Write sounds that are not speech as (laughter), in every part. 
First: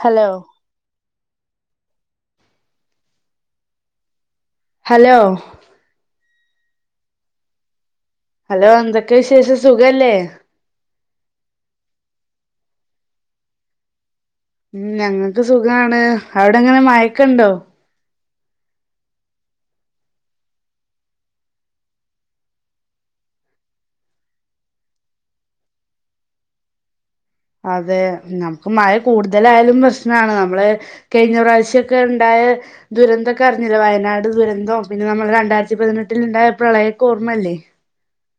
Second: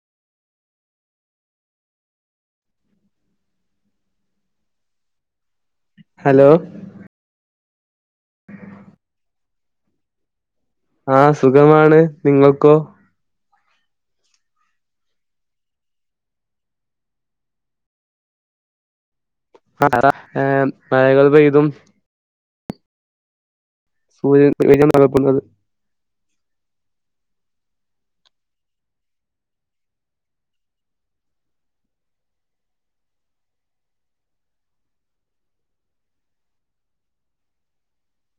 Hello hello hello hello എന്തൊക്കെ വിശേഷം സുഖല്ലേ ആഹ് സുഖമാണ് നിങ്ങൾക്കോ ഉം ഞങ്ങൾക്ക് സുഖാണ് അവിടെങ്ങനെ മയക്കെണ്ടോ ആഹ് ഏഹ് മഴകൾ പെയ്തും (unintelligible) അതെ നമുക്ക് മഴ കൂടുതലായാലും പ്രശ്നമാണ് നമ്മള് കെഴിഞ്ഞ പ്രാവശ്യോക്കെ ഉണ്ടായ ദുരന്തൊക്കെ അറിഞ്ഞില്ലേ വയനാട് ദുരന്തം ഒക്കെ അറിഞ്ഞിലെ പിന്നെ നമ്മള് രണ്ടായിരത്തി പതിനെട്ടിൽ ഉണ്ടായ പ്രളയൊക്കെ ഓർമ്മയില്ലേ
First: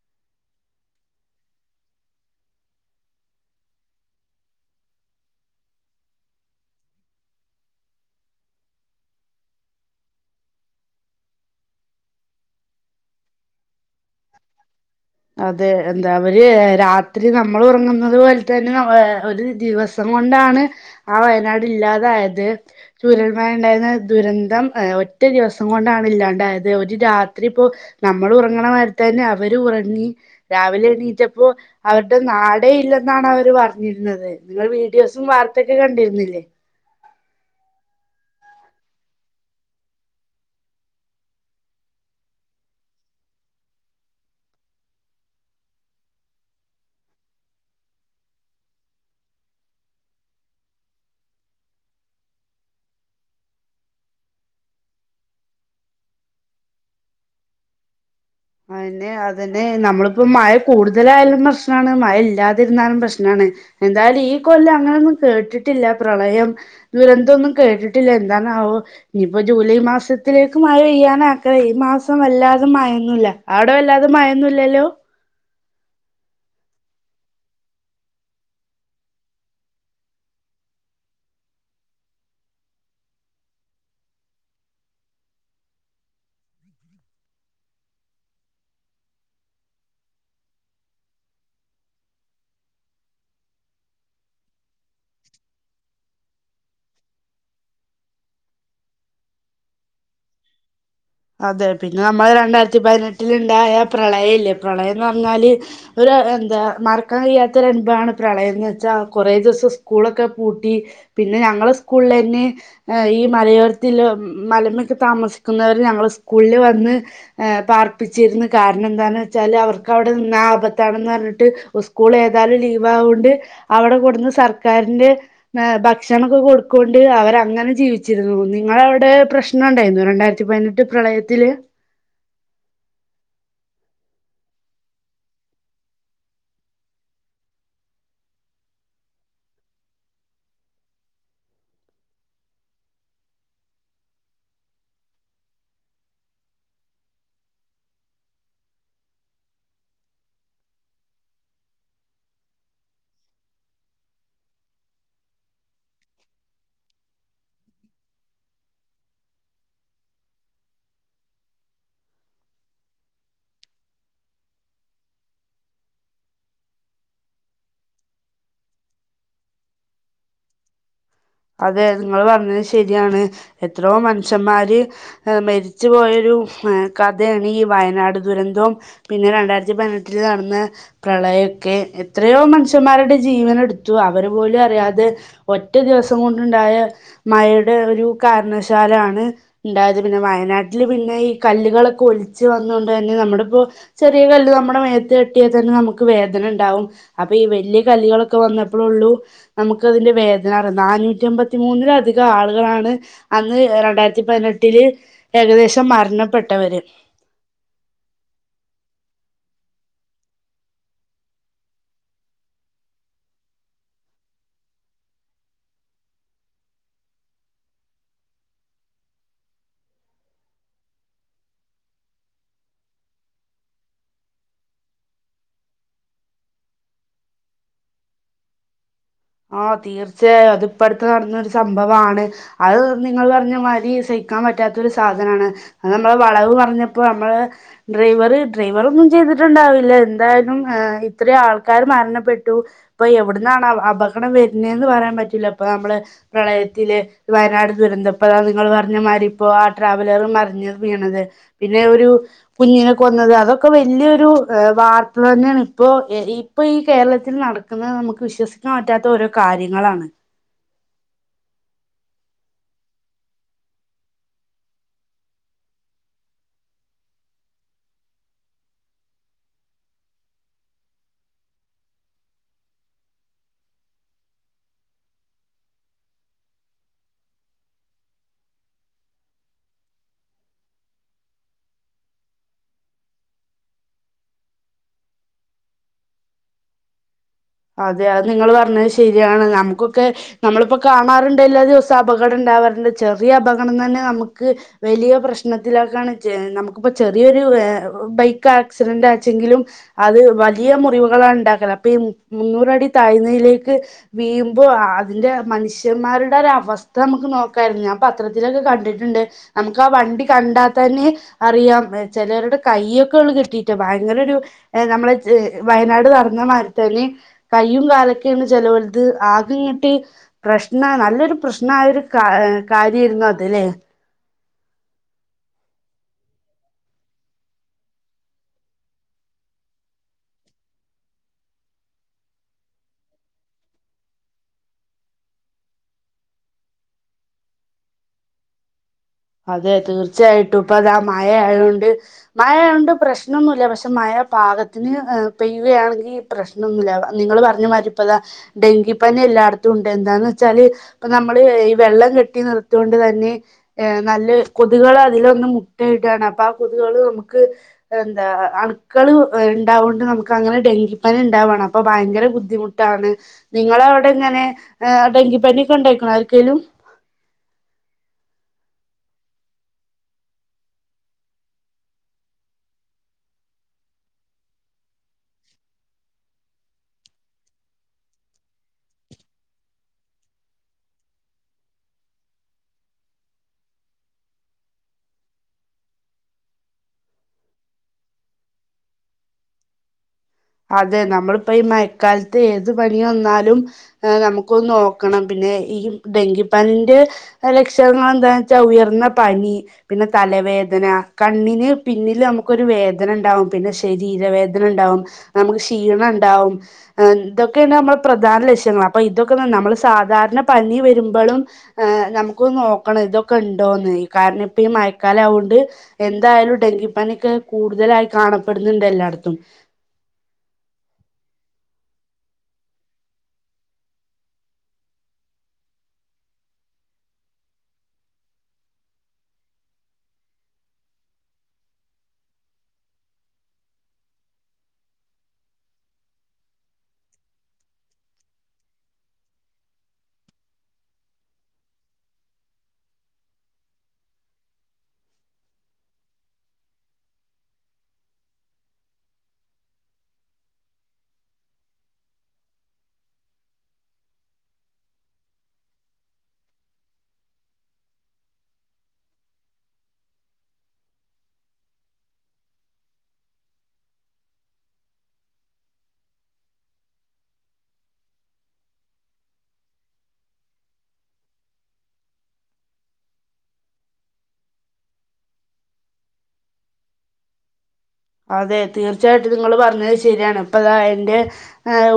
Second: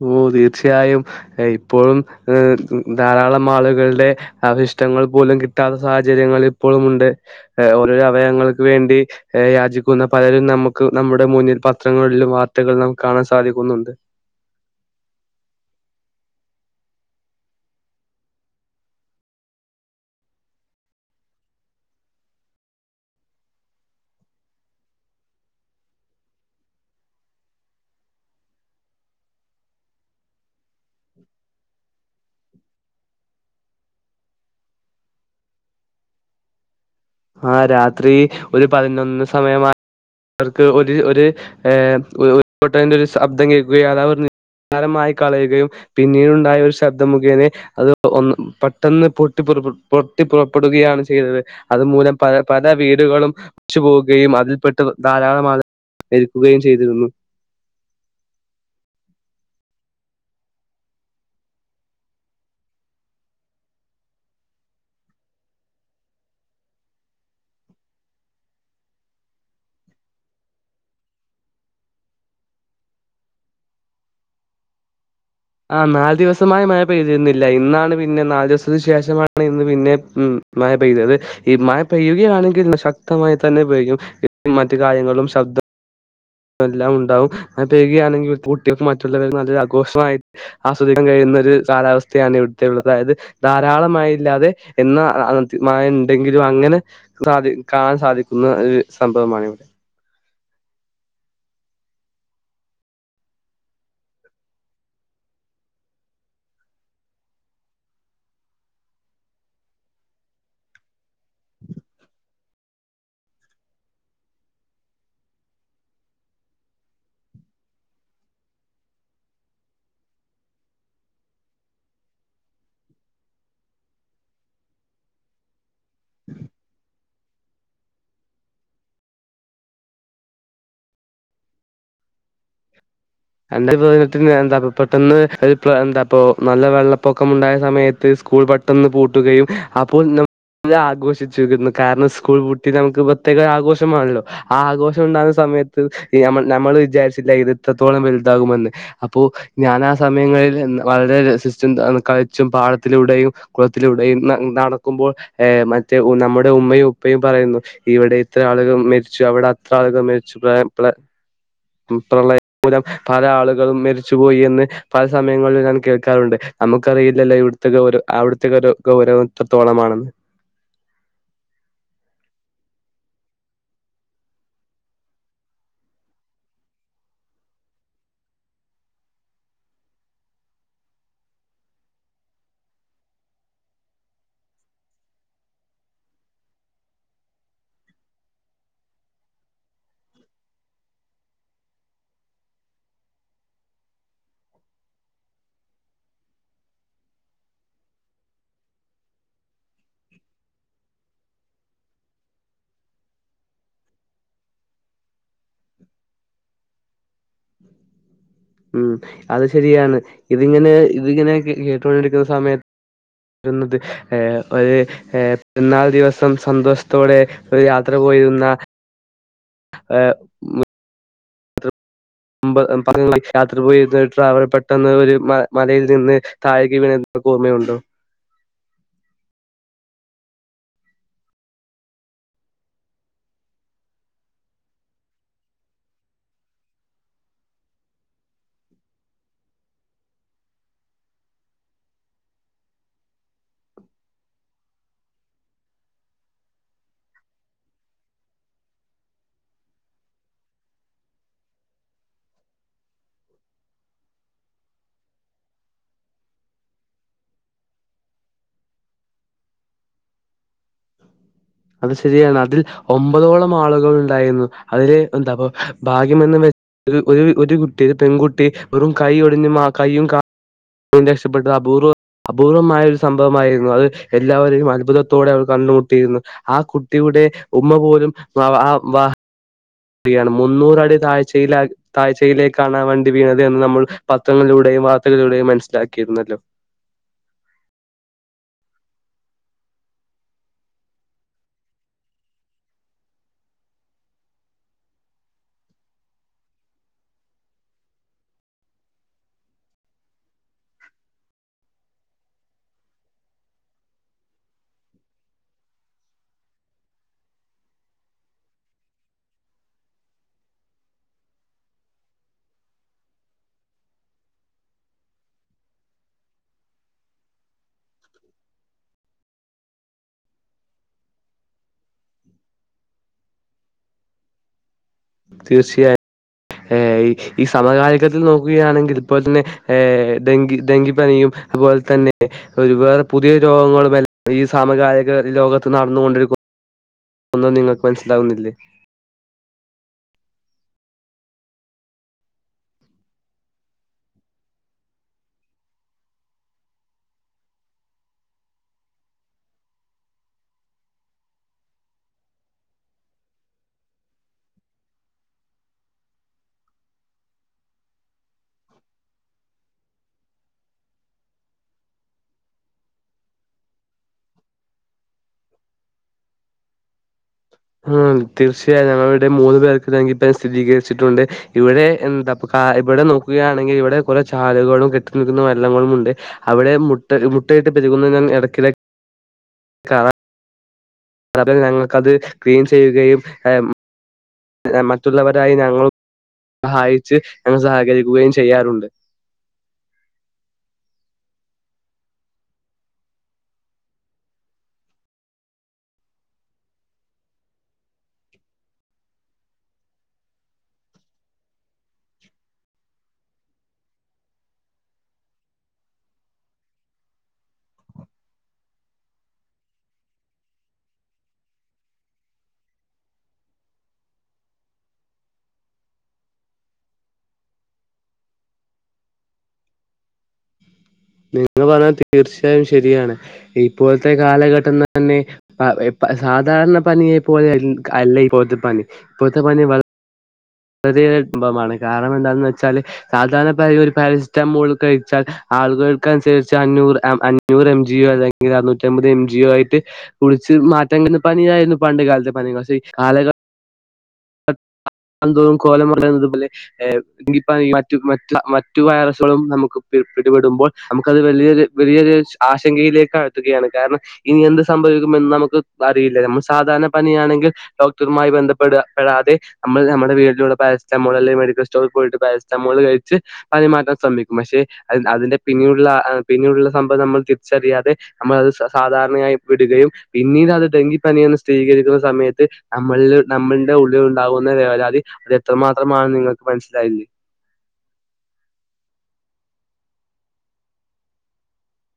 ഓഹ് തീർച്ചയായും ആഹ് ഇപ്പോഴും ഏഹ് ധാരാളം ആളുകളുടെ അവശിഷ്ടങ്ങൾ പോലും കിട്ടാത്ത സാഹചര്യങ്ങൾ ഇപ്പോഴുംണ്ട് ഓരോ അവയങ്ങൾക്ക് വേണ്ടി ഏഹ് യാചിക്കുന്ന പലരും നമുക്ക് നമ്മുടെ മുന്നിൽ പത്രങ്ങളിലും വാർത്തകൾ നമുക്ക് കാണാൻ സാധിക്കുന്നുണ്ട് അതെ എന്താ അവര് രാത്രി നമ്മൾ ഉറങ്ങുന്നത് പോലെ തന്നെ ഏഹ് ഒരു ദിവ സം കൊണ്ടാണ് ആഹ് വയനാട് ഇല്ലാതായത് ചുരൽമയ ഉണ്ടായിരുന്ന ദുരന്തം ഏഹ് ഒറ്റ ദിവസം കൊണ്ടാണ് ഇല്ലാണ്ടായത് ഒരു രാത്രി പ്പോ നമ്മള് ഉറങ്ങ്ണ നേരത്തന്നെ അവരും ഉറങ്ങി രാവിലെ എണീറ്റപ്പോ അവരുടെ നാടേ ഇല്ലെന്നാണ് അവര് പറഞ്ഞിരുന്നത് നിങ്ങൾ വീഡിയോസും വാർത്തൊക്കെ കണ്ടിരുന്നില്ലേ ആഹ് രാത്രി ഒരു പതിനൊന്ന് സമയമാ അർക്ക് ഒര് ഒര് എഹ് ഒഹ് ഒര് പൊട്ടൽന്റൊര് ശബ്ദം കേൾക്കുയാ അതാ പർഞ്ഞ് ആരമായി കളയുകയും പിന്നീടുണ്ടായ ഒരു ശബ്ദമുഖേനെ അത് ഒന്ന് പെട്ടെന്ന് പൊട്ടി പുറപെട് പൊട്ടി പുറപ്പെടുകയാണ് ചെയ്തത് അത് മൂലം പല പല വീടുകളും ച്ചു പോവുകയും അതിൽപെട്ട് ധാരാളമാൾ രിക്കുകയും ചെയ്തിരുന്നു അയന്നെ അതന്നെ നമ്മള്പ്പോ മഴ കൂടുതലായാലും പ്രശ്നാണ് മഴല്ലാതിര്ന്നാലും പ്രശ്നാണ് എന്തായാലും ഈ കൊല്ലം അങ്ങനെന്നും കേട്ടിട്ടില്ല പ്രളയം ദുരന്തോന്നും കേട്ടിട്ടില്ല എന്തണാവോ ഞിപ്പോ ജൂലൈ മാസത്തിലേക്ക് മഴെയ്യാനക്കരെ ഈ മാസം വല്ലാതെ മയെന്നുല്ല അവ്ട വല്ലാതെ മയന്നുല്ലല്ലോ ആഹ് നാല് ദിവസമായ മഴ പെയ്തിരുന്നില്ല ഇന്നാണ് പിന്നെ നാല് ദിവസത്തി ശേഷമാണ് ഇന്ന് പിന്നെ ഉം മഴ പെയ്തെ അത് ഈ മഴ പെയ്യുകയാണെങ്കിൽ ശക്തമായി തന്നെ പെയ്യും ഇ മറ്റു കാര്യങ്ങളും ശബ്ദം എല്ലാം ഉണ്ടാവും മഴ പെയ്യുകയാണെങ്കിൽ കൂട്ടികൾക്ക് മറ്റുള്ളവരെ നല്ലതാക്കൂഷ്മായി ആസ്വദിക്കാൻ കഴിയുന്ന ഒര് സാലാവസ്ഥയാണ് ഇവിട്ത്തെ ഉള്ള അതായത് ധാരാളമായി ഇല്ലാതെ എന്ന അഹ് അഹ് ത്ത് മഴെണ്ടെങ്കിലും അങ്ങനെ സാധി കാണാൻ സാധിക്കുന്ന ഒരു സംഭവമാണിവടെ അതെ പിന്നെ നമ്മളരണ്ടായിരത്തി പതിനെട്ടില്ണ്ടായ പ്രളയ ഇല്ലേ പ്രളയംന്ന് പർഞ്ഞാല് ഒരു എന്താ മർക്കാൻ കഴിയാത്ത ഒരൻഭവാണ് പ്രളയംന്ന് വെച്ചാ കൊറെ ദീസം സ്കൂളൊക്കെ പൂട്ടി പിന്നെ ഞങ്ങള സ്കൂൾലന്നെ എഹ് ഈ മലയോരത്തിലും മലമൊക്കെ താമസിക്കുന്നവര് ഞങ്ങള് സ്കൂൾല് വന്ന് ഏഹ് പാർപ്പിച്ചിര്ന്നു കാര്നന്താന്നച്ചാല് അവർക്ക് അവടെ നിന്നാ ആപത്താണെന്ന് പർഞ്ട്ട് ഉസ് സ്കൂൾ ഏതായാലും ലീവാവോണ്ട് അവടെ കൊടുന്ന് സർക്കാര്ന്റെ നേ ഭക്ഷ് ക്ഷണക്ക കൊട്കോണ്ട് അവരങ്ങനെ ജീവിച്ചിരുന്നു നിങ്ങളവടെ പ്രശ്നംണ്ടായിര്ന്നു രണ്ടായിരത്തി പൈന റ്റു പ്രളയത്തില് (unintelligible) എന്റെ (unintelligible) എന്താ പെട്ടെന്ന് ഒര് പ്ര എന്താപോ നല്ല വെള്ളപ്പൊക്കം ഉണ്ടായ സമയത്ത് സ്കൂൾ ബട് ട്ടന്ന് പൂട്ടുകയും അപ്പോൾ ന്നും ല്ലാഘോഷിച്ചിരുന്നു കാര്നം സ്കൂൾ പൂട്ടി നമക്ക് പ്രത്യേക ആഘോഷമാൺല്ലോ ആഹ് ആഘോഷം ഉണ്ടാകുന്ന സമയത്ത് യമള് നമ്മള് വിചാര്ച്ചില്ല ഇത് എത്രത്തോളം വെൽതാകുമന്ന് അപ്പോ ഞാനാ സമയങ്ങളിൽ നിന്ന് വളരെ രസിസ്റ്റംന്താന്ന് കളിച്ചും പാടത്തിലൂടെയും കൊളത്തിലൂടെയും ന നടക്കുമ്പോൾ എഹ് മറ്റേ ഉ നമ്മുടെ ഉമ്മയും ഉപ്പയും പറയുന്നു ഇവടെ ത്ര ആളുകൾ മെരിച്ചു അവ്ടെ അത്ര ആളുകൾ മരിച്ചു പ്രായം പ്ല പ്രളയം മൂലം പല ആള്കളും മരിച്ചുപോയി എന്ന് പല സമയങ്ങളിൽ ഞാൻ കേൾക്കാറുണ്ട് നമുക്കറിയില്ലല്ലോ ഇവ്ട്ത്തക്കെ ഓരോ അവ്ട്ത്തേക്ക ഓരോ കൗരവം ത്രത്തോളമാണന്ന് അതെ നിങ്ങൾ പർഞ്ഞത് ശര്യാണ് എത്രോ മൻഷ്യമ്മാര് ഹ് മര്ച്ച് പോയൊരു എഹ് കഥേണ് ഈ വയനാട് ദുരന്തൊം പിന്നെ രണ്ടായിര്ത്തി പതിനെട്ടില് നടന്നാ പ്രളയക്കെ എത്രയോ മനുഷ്യന്മാരുടെ ജീവനട്ത്തു അവര്പോലുഅറിയാതെ ഒറ്റ ദിവസം കൊണ്ട്ണ്ടായ മഴേടെ ഒരു കാര്ണശാലാണ് ണ്ടായത് പിന്നെ വയനാട്ടില് പിന്നെ ഈ കല്ല്കളൊക്കെ ഒൽച്ച് വന്നോണ്ടന്നെ നമ്മുടെ പോ ചെറിയ കല്ല് നമ്മുടെ മേത്ത് തട്ടിയാൽ തന്നെ നമുക്ക് വേദനണ്ടാവും അപ്പൊ ഈ വല്യയ കല്ലികളൊക്കെ വന്നപ്പോളള്ളൂ നമുക്ക് അതിന്റെ വേദനാറി നാനൂറ്റി അമ്പത്തി മൂന്നിലധികം ആളുകളാണ് അന്ന് രണ്ടായിരത്തി പതിനെട്ടില് ഏകദേശം മരണപ്പെട്ടവര് ഉം അത് ശരിയാണ് ഇതിങ്ങനെ ഇതിങ്ങനെ കേട്ടുകൊണ്ടിരിക്കുന്ന സമയത്ത് വരുന്നത് ഏഹ് ഒര് ഏഹ് പെര്ന്നാൾ ദിവസം സന്തോഷത്തോടെ ഒരു യാത്ര പോയിരുന്ന ആഹ് മുമ്പ് യാത്ര പോയിര്ന്ന അവര് പെട്ടെന്ന് ഒരു മലയിൽ നിന്ന് താഴേക്ക് വീണ് ഓർമ്മയുണ്ടൊ ആഹ് തീർച്ചയായും അത്പ്പ അട്ത്ത് നടന്ന സംഭവാണ് അത് നിങ്ങൾ പർഞ്ഞ മാതിരി സഹിക്കാൻ പറ്റാത്ത ഒരു സാധനാണ് ആഹ് നമ്മള് വളവ് പറഞ്ഞപ്പൊ നമ്മള് ഡ്രൈവർ ഡ്രൈവർ ഒന്നും ചെയ്തിട്ടുണ്ടാവില്ല എന്തായാലും ഏഹ് ഇത്രി ആൾക്കാര് മരണപ്പെട്ടു ഇപ്പൊ എവിട്ന്നാണ് അപകടം വരുന്നേന്ന് പറയാൻ പറ്റൂല ഇപ്പൊ നമ്മള് പ്രളയത്തില് വയനാട് ദുരന്തം ഇപ്പൊ അതാ നിങ്ങൾ പറഞ്ഞ മാരിപ്പൊ ആഹ് ട്രാവലർ മറിഞ്ഞ് വീണത് പിന്നെ ഒരൂ കുഞ്ഞിനെ കൊന്നത് അതൊക്കെ വല്യൊരു വാർത്ത തന്നേണ് ഇപ്പൊ ഈ ഇപ്പൊ ഈ കേരളത്തി നടക്ക്ന്നത് നമുക്ക് വിശ്വസിക്കാ പറ്റാത്ത ഓരോ കാര്യങ്ങളാണ് അത് ശരിയാണ് അതിൽ ഒമ്പതോളം ആളുകൾ ഉണ്ടായിരുന്നു അതില് എന്താപ്പ ഭാഗ്യമെന്ന് ഒരു ഒര് കുട്ടി പെൺകുട്ടി വെറും കൈ ഒടിഞ്ഞ് ആഹ് കയ്യും കാ രക്ഷപ്പെട്ടു അബൂർ അപൂർവമായ ഒരു സംഭവമായിരുന്നു അത് എല്ലാവരെയും അത്ഭുതത്തോടെ അവർ കണ്ടുമുട്ടിയിരുന്നു ആഹ് കുട്ടിയുടെ ഉമ്മ പോലും വ (unintelligible) യാണ് മുന്നൂറടി താഴ്ചയ്ല താഴ്ചയിലേക്കാണ വണ്ടി വീണത് എന്ന് നമ്മൾ പത്രങ്ങളിലൂടെയും വാർത്തകിലൂടെയും മനസ്സിലാക്കിയിരുന്നല്ലൊ അതെ അത് നിങ്ങള് പർഞ്ഞത് ശരിയാണ് നമുക്കൊക്കെ നമ്മളിപ്പൊ കാണാറ്ണ്ട് എല്ലാ ദിവസൊ അപകടം ഇണ്ടാവാറുണ്ട് ചെറിയ അപകടം തന്നെ നമുക്ക് വലിയ പ്രശ്നത്തിലേക്കാണ് നമുക്കിപ്പൊ ചെറിയൊരു ബൈക്ക് ആക്സിരന്റാച്ചെങ്കിലും അത് വലിയ മുറിവുകളാണ് ഇണ്ടാക്ക്ണെ അപ്പൊ ഈ മുന്നൂറടി താഴ്ന്നയിലേക്ക് വീഴുമ്പൊ അതിന്റെ മനുഷ്യമ്മാര്ടെ ഒര അവസ്ഥ നമുക്ക് നോക്കാരുന്നു ഞാൻ പത്രത്തിലൊക്ക കണ്ടിട്ടുണ്ട് നമുക്ക് ആഹ് വണ്ടി കണ്ടാത്തന്നെ അറിയാം ചെലോര്ടെ കയ്യക്കൊള്ള് കിട്ടീട്ട് ഭയങ്കര ഒരു ഏഹ് നമ്മള വയനാട് നടന്ന മാരിത്തന്നെ കൈയും കാലൊക്കേണ് ചെലോൽത് ആകെ ഇങ്ങ്ട്ട് പ്രശ്ന നല്ലൊരു പ്രശ്നായൊരു ഏഹ് കാര്യെർന്നു അത് ലേ തീർച്ചയായും ഏഹ് ഈ സമകാലികത്തിൽ നോക്കുകയാണെങ്കി ഇപ്പൊ തന്നെ ഏഹ് ഡെങ്കി ഡെങ്കിപ്പനി അതുപോൽതന്നെ ഒരു വേറെ പുതിയ രോഗങ്ങളു എല്ലാം ഈ സാമകാലിക ലോകത്ത് നടന്നോണ്ടിരിക്കു ഒന്നും നിങ്ങക്ക് മനസ്സിലാകുന്നില്ലെ അതെ തീർച്ചയായിട്ടും ഇപ്പതാ മഴയായതോണ്ട് മഴയോണ്ട് പ്രശ്നൊന്നുല്ല പക്ഷെ മഴ പാകത്തിന് ഏഹ് പെയ്യുകയാണെങ്കി പ്രശ്നൊന്നില്ല നിങ്ങള് പറ്ഞ്ഞ മാരി ഇപ്പതാ ഡെങ്കിപ്പനി എല്ലാട്ത്തൂണ്ട് എന്താന്ന് വെച്ചാല് ഇപ്പൊ നമ്മള് ഈ വെള്ളം കെട്ടി നിർത്തോണ്ട് തന്നെ ഏഹ് നല്ല കൊത്കേള് അതിലൊന്ന് മുട്ടയിടാണ് അപ്പൊ ആഹ് കൊതുകേള് നമുക്ക് എന്താ അണുക്കള് ഇണ്ടാവോണ്ട് നമുക്ക് അങ്ങനെ ഡെങ്കിപ്പനി ഇണ്ടാവാണ് അപ്പൊ ഭയങ്കര ബുദ്ധിമുട്ട് നിങ്ങളെ അവിടെ ഇങ്ങനെ ഡെങ്കിപ്പനിഒക്കെ ഉണ്ടയിക്ക്ണോ ആര്ക്കേലും? ആഹ് തീർച്ചയായും ഞങ്ങള ഇടെ മൂന്ന് പേർക്ക് ടങ്കിപ്പനി സ്ഥിരീകരിച്ചിട്ടുണ്ട്. ഇവിടെ എന്താ ഇവിടെ നോക്കുകയാണെങ്കിൽ ഇവിടെ കുറെ ചാലുകളും കെട്ടി നിൽക്കുന്ന വരള്ളങ്ങളും ഉണ്ട്- അവിടെ മുട്ട മുട്ടയിട്ട് പെരുകുന്ന ഇടയ്ക്കിടെ കാണാം- അത് ഞങ്ങൾക്കത് ക്ലീൻ ചെയ്യുകയും- മറ്റുള്ളവരായി ഞങ്ങൾ സഹായിച്ച് ഞങ്ങൾ സഹകരിക്കുകയും ചെയ്യാറുണ്ട്- അതെ നമ്മളിപ്പോ ഈ മഴക്കാലത്ത് ഏത് പനി വന്നാലും- ഏഹ് നമുക്കൊന്ന് നോക്കണം പിന്നെ ഈ ഡെങ്കിപ്പനിന്റെ- ലക്ഷണങ്ങൾ എന്താന്ന് വെച്ചാൽ ഉയർന്ന പനി- പിന്നെ തലവേദന കണ്ണിന് പിന്നില് നമുക്കൊരു വേദനണ്ടാവും പിന്നെ- ശരീരവേദനണ്ടാവും നമുക്ക് ക്ഷീണണ്ടാവും. ഇതൊക്കെയാണ് നമ്മൾ പ്രധാന ലക്ഷ്യങ്ങൾ അപ്പൊ ഇതൊക്കെ നമ്മള് സാധാരണ പനി വരുമ്പളും- നമുക്ക് നോക്കണം ഇതൊക്കെ ഉണ്ടോന്ന് കാരണം ഇപ്പൊ ഈ മഴക്കാലം ആവുണ്ട്- എന്തായാലും ഡെങ്കിപ്പനൊക്ക് കൂടുതലായി കാണപ്പെടുന്നുണ്ട് എല്ലാട്ത്തും- നിങ്ങ പറഞ്ഞാൽ തീർച്ചയായും ശരിയാണ് ഇപ്പോഴത്തെ കാലഘട്ടം തന്നെ- സാധാരണ പനിയെ പോലെ അല്ല ഇപൊഴത്ത പനി ഇപ്പോഴത്തെ പനി വ വളരെ പ്രബമാണ് കാരണം എന്താന്ന് വെച്ചാൽ- സാധാരണ ഒരു പാരസിെറ്റമോൾ കഴിച്ചാൽ ആളുകൾക്കനുസരിച്ച് അഞ്ഞൂറ് അഞ്ഞൂറ് എം ജി ഒ അല്ലെങ്കിൽ അറുന്നൂറ്റമ്പത് എം ജി ആയിട്ട്- കുളിച്ചു മാറ്റാൻ പനിയായിരുന്നു പണ്ട് കാലത്തെ പനി പക്ഷേ ആളുകൾ- എന്തോറും കോലംറയുന്നത് പോലെ- എങ്കി പറ മറ്റ മറ്റ മറ്റു വൈറസുകളും നമുക്ക് പി പിടിപെടുമ്പോൾ നമുക്കത് വലിയ വലിയരു- ആശങ്കയിലേക്ക് അഴത്തുകയാണ് കാരണം- ഇനി എന്ത് സംഭവിക്കും എന്ന് നമുക്ക് അറിയില്ല നമ്മൾ സാധാരണ പനിയാണെങ്കിൽ ഡോക്ടറുമായി ബന്ധപ്പെടുക. പെടാതെ നമ്മള് നമ്മുടെ വീട്ടിലൂടെ പാരസ്സറ്റമോൾ അല്ലെങ്കി മെഡിക്കൽ സ്റ്റോൽ പോയിട്ട് പാരസ്റ്റമോൾ കഴിച്ച്- പനി മാറ്റാൻ ശ്രമിക്കും പക്ഷെ അതിന്റെ പിന്നീടുള്ള പിന്നീടുള്ള സംഭവം നമ്മൾ തിരിച്ചറിയാതെ- നമ്മൾ അത് സാധാരണയായി വിടുകയും പിന്നീട് അത് ഡെങ്കി പനിയന്ന് സ്ഥിരീകരിക്കുന്ന സമയത്ത്- നമ്മള് നമ്മളുടെ ഉള്ളിൽ ഉണ്ടാകുന്ന വേവലാതി അത് എത്രമാത്രമാണ നിങ്ങൾക്ക് മനസ്സിലായില്ലേ? അതെ തീർച്ചയായിട്ടും നിങ്ങള് പറഞ്ഞത് ശരിയാണ് ഇപ്പ അതാ എൻ്റെ-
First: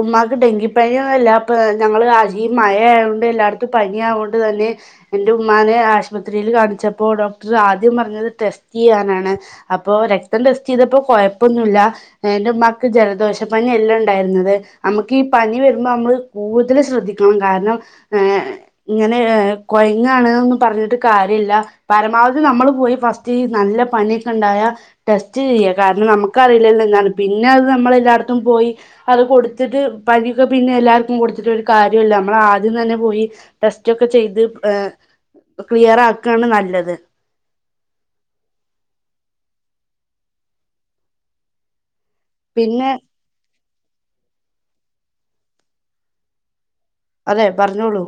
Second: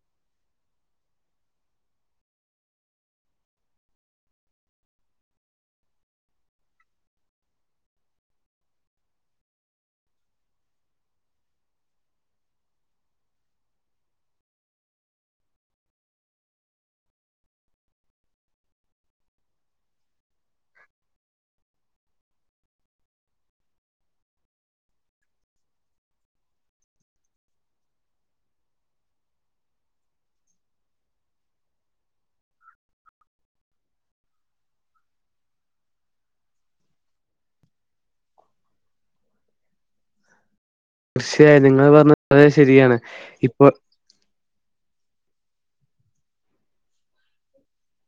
ഉമ്മാക്ക് ഡെങ്കിപ്പനിയൊന്നുംല്ല അപ്പ ഞങ്ങള്ൾ ആഹ് മഴയതോൊണ്ട് എല്ലായിടത്തും പനി ആയതുകൊണ്ട് തന്നെ- എന്റെ ഉമ്മാനെ ആശുപത്രിയിൽ കാണിച്ചപ്പോ ഡോക്ടർ ആദ്യം പറഞ്ഞത് ടെസ്റ്റ് ചെയ്യാനാണ്- അപ്പൊ രക്തം ടെസ്റ്റ് ചെയ്തപ്പോ കൊഴപ്പൊന്നുമല്ല- എൻ്റെ ഉമാക്ക് ജലദോഷപനി അല്ല ഉണ്ടായിരുന്നത്- നമുക്ക് ഈ പനി വരുമ്പോ നമ്മള് കൂടുതൽ ശ്രദ്ധിക്കണം കാരണം ഏഹ്- ഇങ്ങനെ കൊയങ്ങാണ്ന്നും പറഞ്ഞിട്ട് കാര്യം ഇല്ല- പരമാവധി നമ്മള് പോയി ഫസ്റ്റ് ഈ നല്ല പനിയൊക്കെ ഉണ്ടായ- ടെസ്റ്റ് ചെയ്യ കാരണം നമുക്കറിയില്ലല്ലോ എന്താണ് പിന്നെ അത് നമ്മള എല്ലായിടത്തും പോയി- അത് കൊടുത്തിട്ട് പനിക്കെ പിന്നെ എല്ലാക്കും കൊട്ത്തിട്ട് ഒര് കാര്യേം ഇല്ല നമ്മളേ ആദ്യം തന്നെ പോയി- ടെസ്റ്റ് ഒക്കെ ചെയ്ത് യെ ക്ലിയർ ആക്കായാണ് നല്ലത്- പക്ഷേ നിങ്ങള് പറഞ്ഞത് വളരെ പിന്നെ ശെരിയാണ് ഇപ്പൊ- അതെ പറഞ്ഞോളൂ.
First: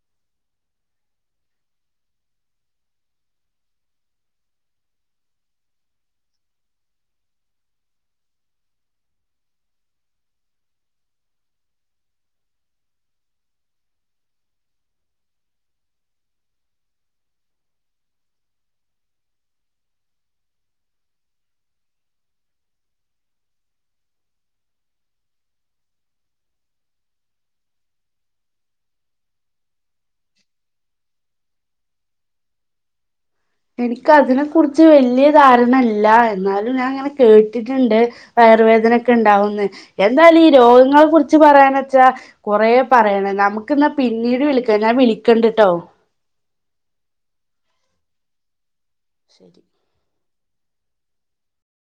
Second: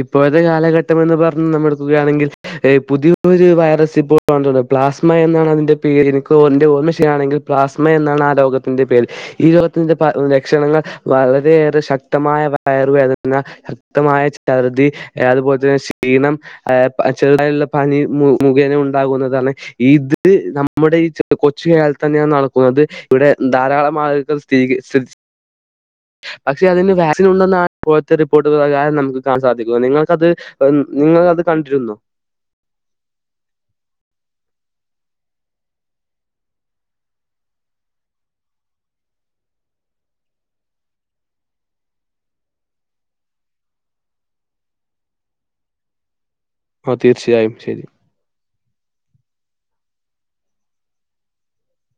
ഇപ്പഴോത്തെ കാലഘട്ടം എന്ന് പറഞ്ഞ് നമ്മൾ എടുക്കുകയാണെങ്കിൽ- യെ പുതിയൊരു വൈറസ് ഇപ്പോൾ പടർന്ന് പ്ലാസ്മ എന്നാണ് അതിന്റെ പേര് എനിക്ക് എൻ്റെ ഓർമ്മാ ശെരിയാണേങ്കി- പ്ലാസ്മ എന്നാണ് ആഹ് രോഗത്തിന്റെ പേര്. ഈ രോഗത്തിന്റെ പ ലക്ഷണങ്ങള് വളരെയേറെ ശക്തമായ വയറ് വേദനാ- ശക്തമായ ഛർദി അത് പോലെ തന്നെ ക്ഷീണം ആഹ് ചെറുതായോള്ള പനി മുഖേന ഒണ്ടാകുന്നതാണ് ഇത് നമ്മടെ ഈ കൊച്ച് കേരളത്തി തന്നെയാണ് നടക്കുന്നത് ഇവടെ ധാരാളം ആളുകള് (unintelligible) അതിന് വാക്സിൻ ഒണ്ടെന്നാണ് പോലത്തെ റിപ്പോർട്ട് പ്രകാരം നമ്മക്ക് സാധിക്കോ നിങ്ങക്ക് അത് നിങ്ങള് അത് കണ്ടിരുന്നോ എനിക്ക് അതിനെ കുറിച്ച് വല്ല്യ ധാരണ ഇല്ല എന്നാലും ഞാൻ ഇങ്ങനെ കേട്ടിട്ടൊണ്ട് വയറ് വേദനൊക്കെ ഇണ്ടാവൂന്ന് എന്താലും ഈ രോഗങ്ങളെ കുറിച്ച് പറയാന്ന് വെച്ചാ കൊറേ പറയണം നമ്മക്ക് എന്നാ പിന്നീട് വിളിക്കാം ഞാൻ വിളിക്കണ്ട് ഇട്ടോ ആഹ് തീർച്ചയായും ശെരി ശെരി